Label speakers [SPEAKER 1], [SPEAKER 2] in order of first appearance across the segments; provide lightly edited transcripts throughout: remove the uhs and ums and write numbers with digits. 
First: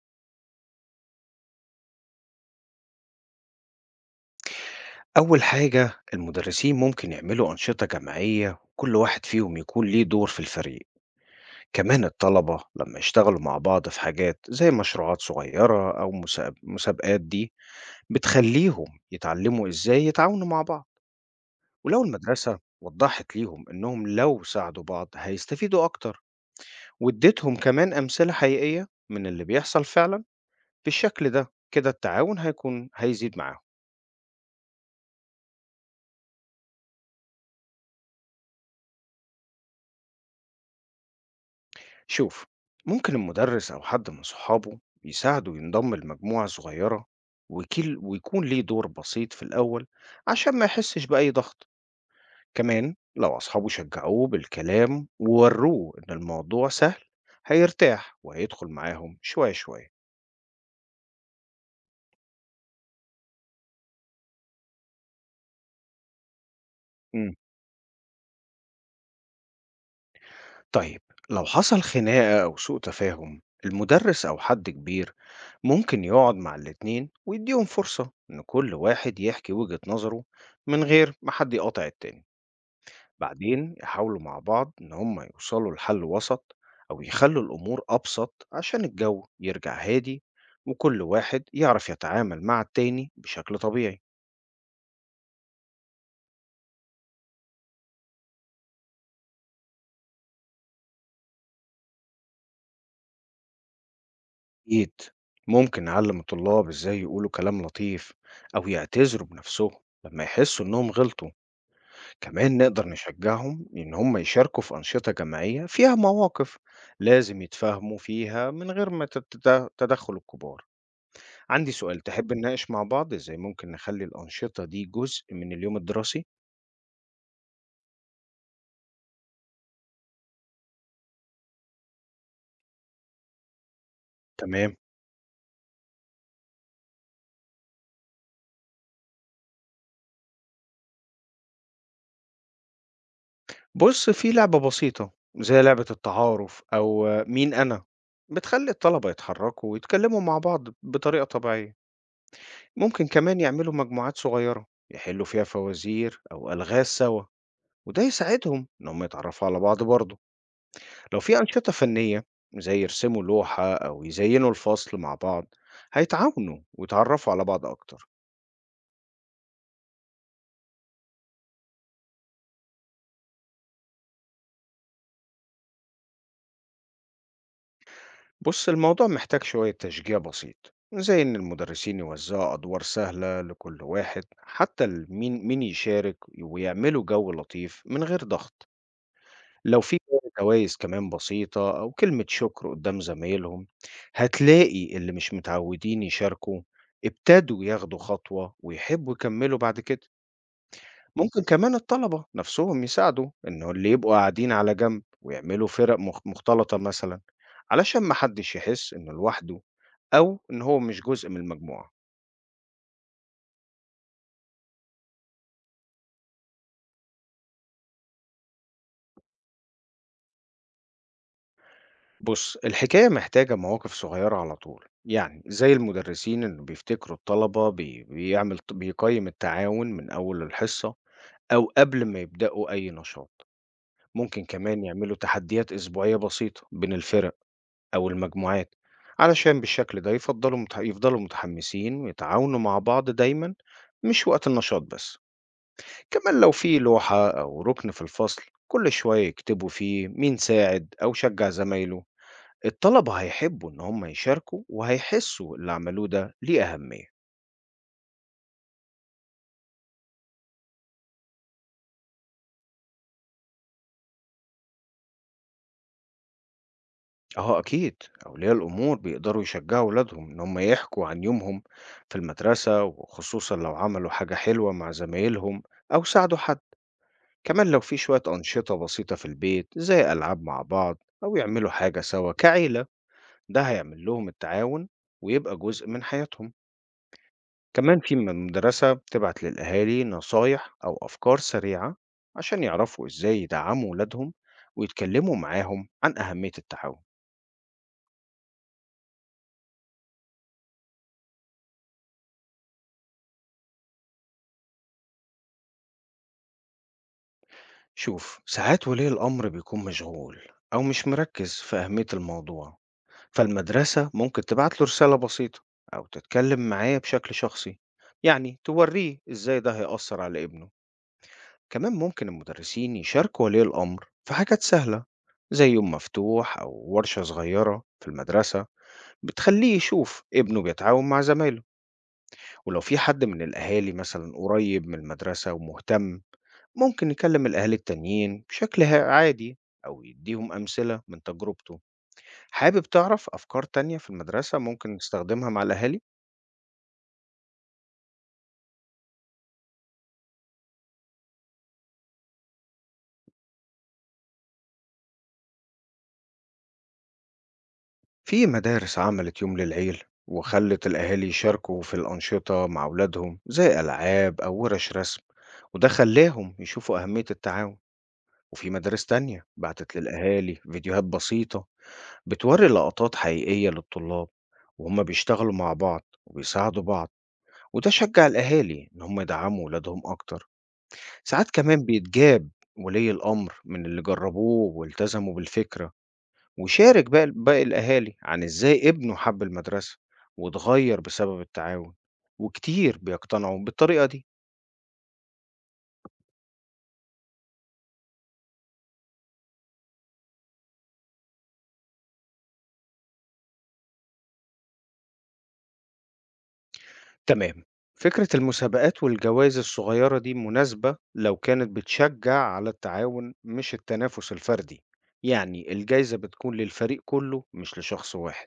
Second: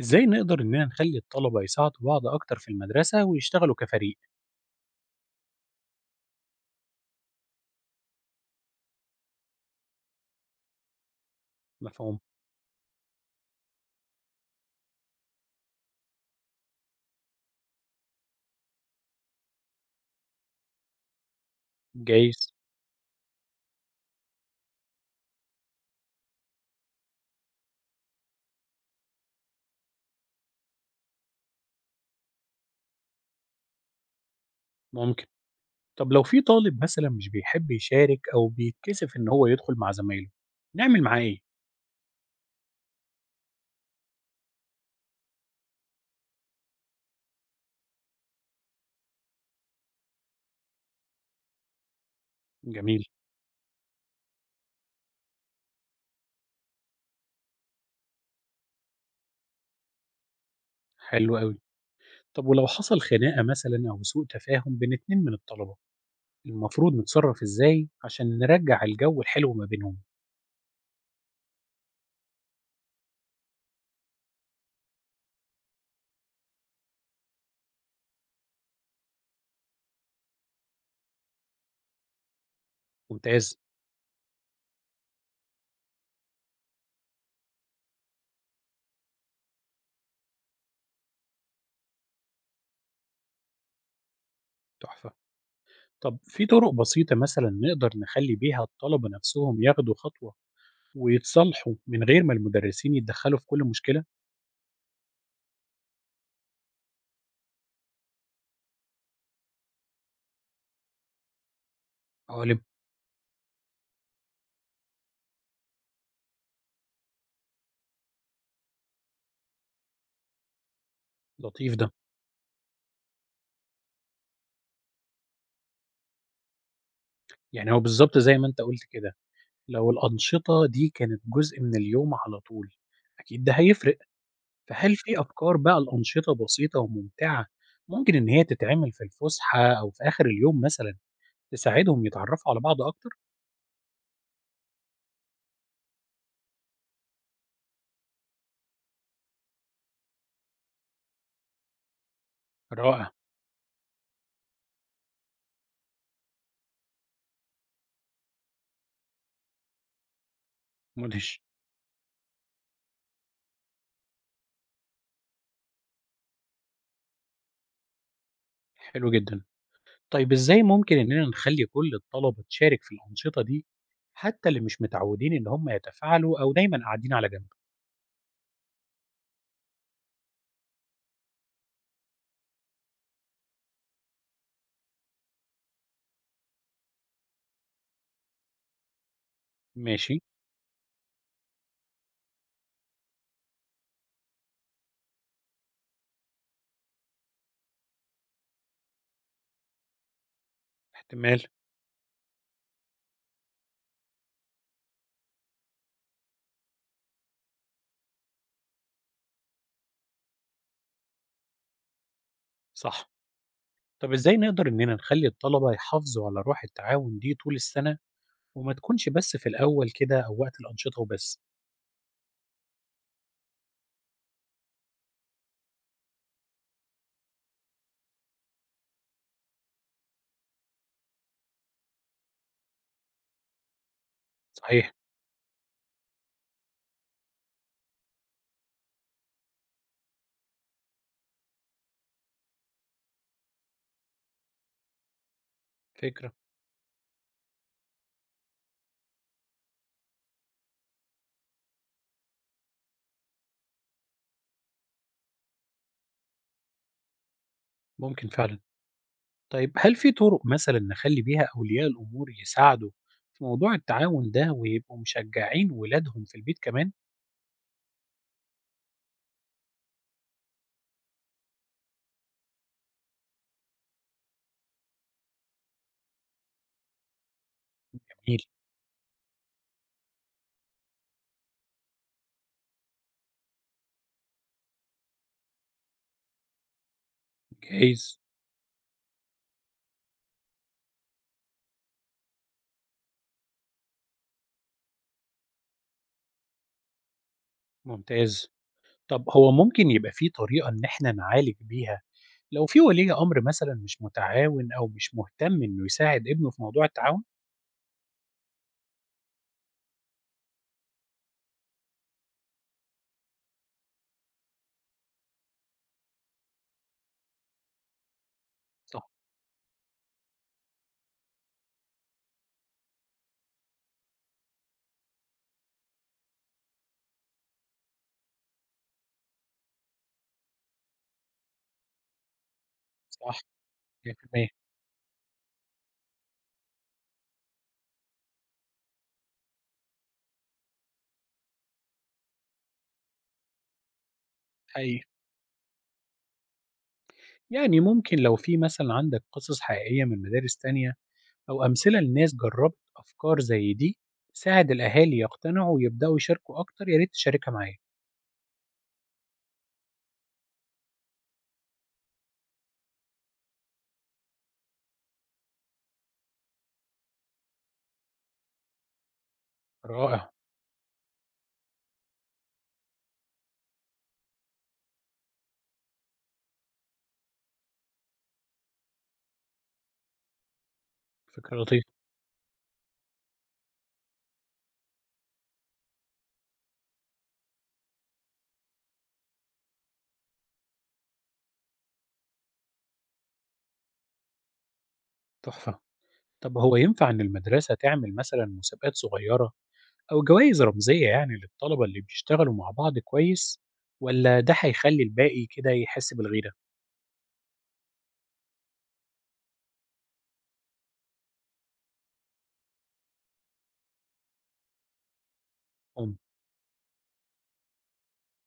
[SPEAKER 1] إزاي نقدر إننا نخلي الطلبة يساعدوا بعض أكتر في المدرسة ويشتغلوا كفريق؟
[SPEAKER 2] أول حاجة المدرسين ممكن يعملوا أنشطة جماعية، كل واحد فيهم يكون ليه دور في الفريق. كمان
[SPEAKER 1] مفهوم؟
[SPEAKER 2] الطلبة لما يشتغلوا مع بعض في حاجات زي مشروعات صغيرة أو مسابقات، دي بتخليهم يتعلموا إزاي يتعاونوا مع بعض. ولو
[SPEAKER 1] جايز؟
[SPEAKER 2] المدرسة وضحت ليهم إنهم لو ساعدوا بعض هيستفيدوا أكتر، واديتهم كمان أمثلة حقيقية من اللي بيحصل فعلا، بالشكل ده كده التعاون هيزيد معاهم.
[SPEAKER 1] ممكن طب لو في طالب مثلا مش بيحب يشارك أو بيتكسف إن هو يدخل مع زمايله نعمل معاه إيه؟
[SPEAKER 2] شوف، ممكن المدرس أو حد من صحابه يساعده ينضم لمجموعة صغيرة، وكيل ويكون ليه دور بسيط في الأول عشان ما يحسش بأي ضغط. كمان
[SPEAKER 1] جميل
[SPEAKER 2] لو أصحابه شجعوه بالكلام ووروه إن الموضوع سهل، هيرتاح وهيدخل معاهم شوية شوية.
[SPEAKER 1] حلو أوي طب ولو حصل خناقة مثلا أو سوء تفاهم بين اتنين من الطلبة المفروض
[SPEAKER 2] مم.
[SPEAKER 1] نتصرف إزاي عشان نرجع الجو الحلو ما بينهم؟
[SPEAKER 2] طيب، لو حصل خناقة أو سوء تفاهم، المدرس أو حد كبير ممكن يقعد مع الاتنين ويديهم فرصة إن كل واحد يحكي وجهة نظره من غير ما حد يقاطع التاني.
[SPEAKER 1] ممتاز
[SPEAKER 2] بعدين يحاولوا مع بعض إن هم يوصلوا لحل وسط، أو يخلوا الأمور أبسط عشان الجو يرجع هادي، وكل واحد يعرف يتعامل مع التاني بشكل طبيعي.
[SPEAKER 1] تحفة طب في طرق بسيطة مثلا نقدر نخلي بيها الطلبة نفسهم ياخدوا خطوة ويتصالحوا من غير ما المدرسين يتدخلوا في كل مشكلة؟
[SPEAKER 2] أكيد، ممكن نعلم الطلاب إزاي يقولوا كلام لطيف، أو يعتذروا بنفسهم لما يحسوا إنهم غلطوا. كمان
[SPEAKER 1] غالبًا،
[SPEAKER 2] نقدر نشجعهم إن هم يشاركوا في أنشطة جماعية فيها مواقف لازم يتفاهموا فيها من غير ما تدخل الكبار. عندي
[SPEAKER 1] لطيف ده،
[SPEAKER 2] سؤال، تحب نناقش مع بعض ازاي ممكن نخلي الأنشطة دي جزء من اليوم الدراسي؟
[SPEAKER 1] يعني هو بالضبط زي ما أنت قُلت كده، لو الأنشطة دي كانت جزء من اليوم على طول، أكيد ده هيفرق،
[SPEAKER 2] تمام.
[SPEAKER 1] فهل في أفكار بقى لأنشطة بسيطة وممتعة ممكن إن هي تتعمل في الفسحة أو في آخر اليوم مثلًا تساعدهم يتعرفوا على بعض أكتر؟
[SPEAKER 2] بص، في لعبة بسيطة زي لعبة التعارف أو آه، مين أنا، بتخلي الطلبة يتحركوا ويتكلموا مع بعض بطريقة طبيعية. ممكن
[SPEAKER 1] رائع،
[SPEAKER 2] كمان يعملوا مجموعات صغيرة يحلوا فيها فوازير أو ألغاز سوا، وده يساعدهم إن هم يتعرفوا على بعض برضه. لو في
[SPEAKER 1] مدهش،
[SPEAKER 2] أنشطة فنية زي يرسموا لوحة أو يزينوا الفصل مع بعض، هيتعاونوا ويتعرفوا على بعض أكتر.
[SPEAKER 1] حلو جدًا. طيب إزاي ممكن إننا نخلّي كل الطلبة تشارك في الأنشطة دي، حتى اللي مش متعودين إن هم يتفاعلوا أو دايمًا قاعدين على جنب؟
[SPEAKER 2] بص، الموضوع محتاج شوية تشجيع بسيط، زي إن المدرسين يوزعوا أدوار سهلة لكل واحد، حتى مين يشارك، ويعملوا جو لطيف من غير ضغط. لو في
[SPEAKER 1] ماشي.
[SPEAKER 2] جوائز كمان بسيطة أو كلمة شكر قدام زمايلهم، هتلاقي اللي مش متعودين يشاركوا ابتدوا ياخدوا خطوة ويحبوا يكملوا بعد كده.
[SPEAKER 1] احتمال،
[SPEAKER 2] ممكن كمان الطلبة نفسهم يساعدوا إن اللي يبقوا قاعدين على جنب ويعملوا فرق مختلطة مثلا، علشان محدش يحس إنه لوحده، أو إن هو مش جزء من المجموعة.
[SPEAKER 1] صح. طب إزاي نقدر إننا نخلّي الطلبة يحافظوا على روح التعاون دي طول السنة، وما تكونش بس في الأول كده أو وقت الأنشطة وبس؟
[SPEAKER 2] بُص، الحكاية محتاجة مواقف صغيرة على طول، يعني زي المدرسين اللي بيفتكروا الطلبة بي بيعمل ت بيقيّم التعاون من أول الحصة، أو قبل ما يبدأوا أي نشاط. ممكن كمان
[SPEAKER 1] صحيح،
[SPEAKER 2] يعملوا تحديات أسبوعية بسيطة بين الفرق أو المجموعات، علشان بالشكل ده يفضلوا متحمسين ويتعاونوا مع بعض دايمًا، مش وقت النشاط بس.
[SPEAKER 1] فكرة،
[SPEAKER 2] كمان لو في لوحة أو ركن في الفصل كل شوية يكتبوا فيه مين ساعد أو شجع زمايله، الطلبة هيحبوا إن هم يشاركوا وهيحسوا اللي عملوه ده ليه أهمية.
[SPEAKER 1] ممكن فعلًا. طيب هل في طرق مثلًا نخلّي بيها أولياء الأمور يساعدوا في موضوع التعاون ده ويبقوا مشجعين ولادهم في البيت كمان؟
[SPEAKER 2] أهو أكيد، أولياء الأمور بيقدروا يشجعوا ولادهم إن هم يحكوا عن يومهم في المدرسة، وخصوصا لو عملوا حاجة حلوة مع زمايلهم أو ساعدوا حد. كمان لو في شوية
[SPEAKER 1] جميل،
[SPEAKER 2] أنشطة بسيطة في البيت زي ألعاب مع بعض، أو يعملوا حاجة سوا كعيلة، ده هيعمل لهم التعاون ويبقى جزء من حياتهم. كمان في
[SPEAKER 1] جايز،
[SPEAKER 2] مدرسة بتبعت للأهالي نصايح أو أفكار سريعة عشان يعرفوا إزاي يدعموا ولادهم ويتكلموا معاهم عن أهمية التعاون.
[SPEAKER 1] ممتاز. طب هو ممكن يبقى في طريقة إن إحنا نعالج بيها لو في ولي أمر مثلًا مش متعاون أو مش مهتم إنه يساعد ابنه في موضوع التعاون؟
[SPEAKER 2] شوف، ساعات ولي الأمر بيكون مشغول أو مش مركز في أهمية الموضوع، فالمدرسة ممكن تبعت له رسالة بسيطة أو تتكلم معاه بشكل شخصي، يعني
[SPEAKER 1] صح،
[SPEAKER 2] توريه إزاي ده هيأثر على ابنه. كمان ممكن المدرسين يشاركوا ولي الأمر في حاجات سهلة زي يوم مفتوح أو ورشة صغيرة في المدرسة بتخلّيه يشوف ابنه بيتعاون مع زمايله، ولو في حد
[SPEAKER 1] صح.
[SPEAKER 2] من الأهالي مثلًا
[SPEAKER 1] 100%
[SPEAKER 2] قريب من المدرسة ومهتم، ممكن يكلم الأهالي التانيين بشكل عادي أو يديهم أمثلة من تجربته. حابب تعرف أفكار تانية في المدرسة ممكن
[SPEAKER 1] حقيقي.
[SPEAKER 2] نستخدمها مع الأهالي؟
[SPEAKER 1] يعني ممكن لو في مثلًا عندك قصص حقيقية من مدارس تانية أو أمثلة لناس جرّبت أفكار زي دي تساعد الأهالي يقتنعوا ويبدأوا يشاركوا أكتر، يا ريت تشاركها معايا.
[SPEAKER 2] في مدارس عملت يوم للعيل وخلت الأهالي يشاركوا في الأنشطة مع أولادهم زي ألعاب أو ورش رسم، وده خلاهم يشوفوا أهمية التعاون. وفي مدارس تانية بعتت
[SPEAKER 1] رائع،
[SPEAKER 2] للأهالي فيديوهات بسيطة بتوري لقطات حقيقية للطلاب وهم بيشتغلوا مع بعض وبيساعدوا بعض، وده شجع الأهالي إن هم يدعموا ولادهم أكتر. ساعات
[SPEAKER 1] فكرة لطيفة،
[SPEAKER 2] كمان بيتجاب ولي الأمر من اللي جربوه والتزموا بالفكرة، وشارك بقى باقي الأهالي عن إزاي ابنه حب المدرسة واتغير بسبب التعاون، وكتير بيقتنعوا بالطريقة دي.
[SPEAKER 1] تحفة. طب هو ينفع إن المدرسة تعمل مثلًا مسابقات صغيرة أو جوايز رمزية يعني للطلبة اللي بيشتغلوا مع بعض كويس والّا ده هيخلّي الباقي كده يحس بالغيرة؟
[SPEAKER 2] تمام، فكرة المسابقات والجوائز الصغيرة دي مناسبة لو كانت بتشجع على التعاون مش التنافس الفردي، يعني
[SPEAKER 1] امم،
[SPEAKER 2] الجائزة بتكون للفريق كله مش لشخص واحد.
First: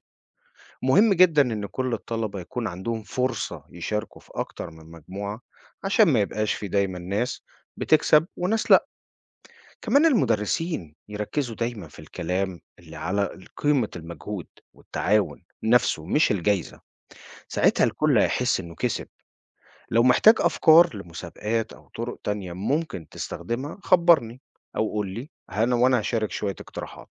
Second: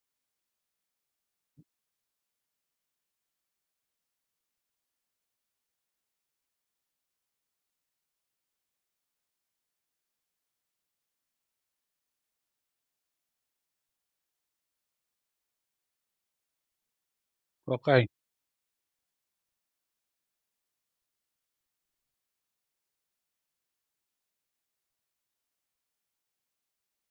[SPEAKER 2] مهم جدا إن كل الطلبة يكون عندهم فرصة يشاركوا في أكتر من مجموعة، عشان ما يبقاش في دايما ناس بتكسب وناس لأ. كمان المدرسين يركزوا دايما في الكلام اللي على قيمة المجهود والتعاون نفسه، مش الجائزة. ساعتها
[SPEAKER 1] واقعي.
[SPEAKER 2] الكل هيحس إنه كسب. لو محتاج أفكار لمسابقات أو طرق تانية ممكن تستخدمها خبرني، أو قول لي أنا وأنا هشارك شوية اقتراحات.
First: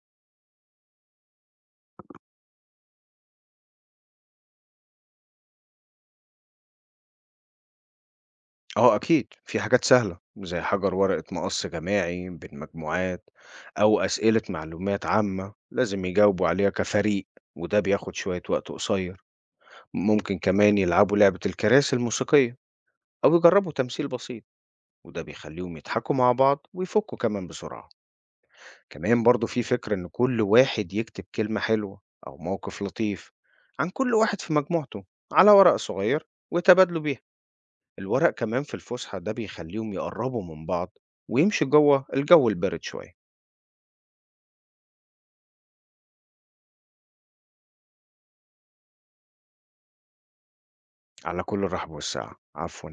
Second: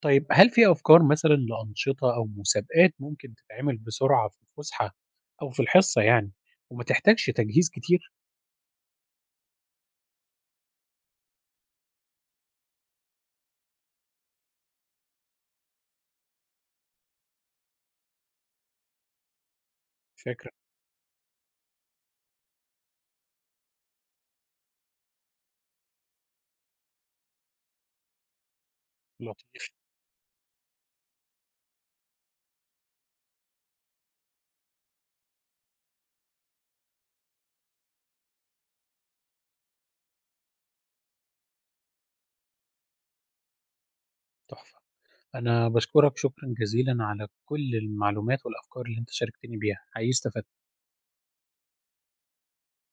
[SPEAKER 1] طيب هل في أفكار مثلًا لأنشطة أو مسابقات ممكن تتعمل بسرعة في الفسحة أو في الحصة يعني وما تحتاجش تجهيز كتير؟
[SPEAKER 2] أه أكيد، في حاجات سهلة زي حجر ورقة مقص جماعي بين مجموعات، أو أسئلة معلومات عامة لازم يجاوبوا عليها كفريق، وده بياخد شوية وقت قصير. ممكن
[SPEAKER 1] فكرة
[SPEAKER 2] كمان يلعبوا لعبة الكراسي الموسيقية أو يجربوا تمثيل بسيط، وده بيخليهم يضحكوا مع بعض ويفكوا كمان بسرعة. كمان برضو
[SPEAKER 1] لطيفة
[SPEAKER 2] في فكرة إن كل واحد يكتب كلمة حلوة أو موقف لطيف عن كل واحد في مجموعته على ورق صغير ويتبادلوا بيها الورق كمان في الفسحة، ده بيخليهم يقربوا من بعض ويمشي جوه الجو البارد شوية.
[SPEAKER 1] تحفة. أنا باشكرك شكرًا جزيلًا على كل المعلومات والأفكار اللي أنت شاركتني بيها، حقيقي استفدت.
[SPEAKER 2] على كل الرحب والسعة، عفوا.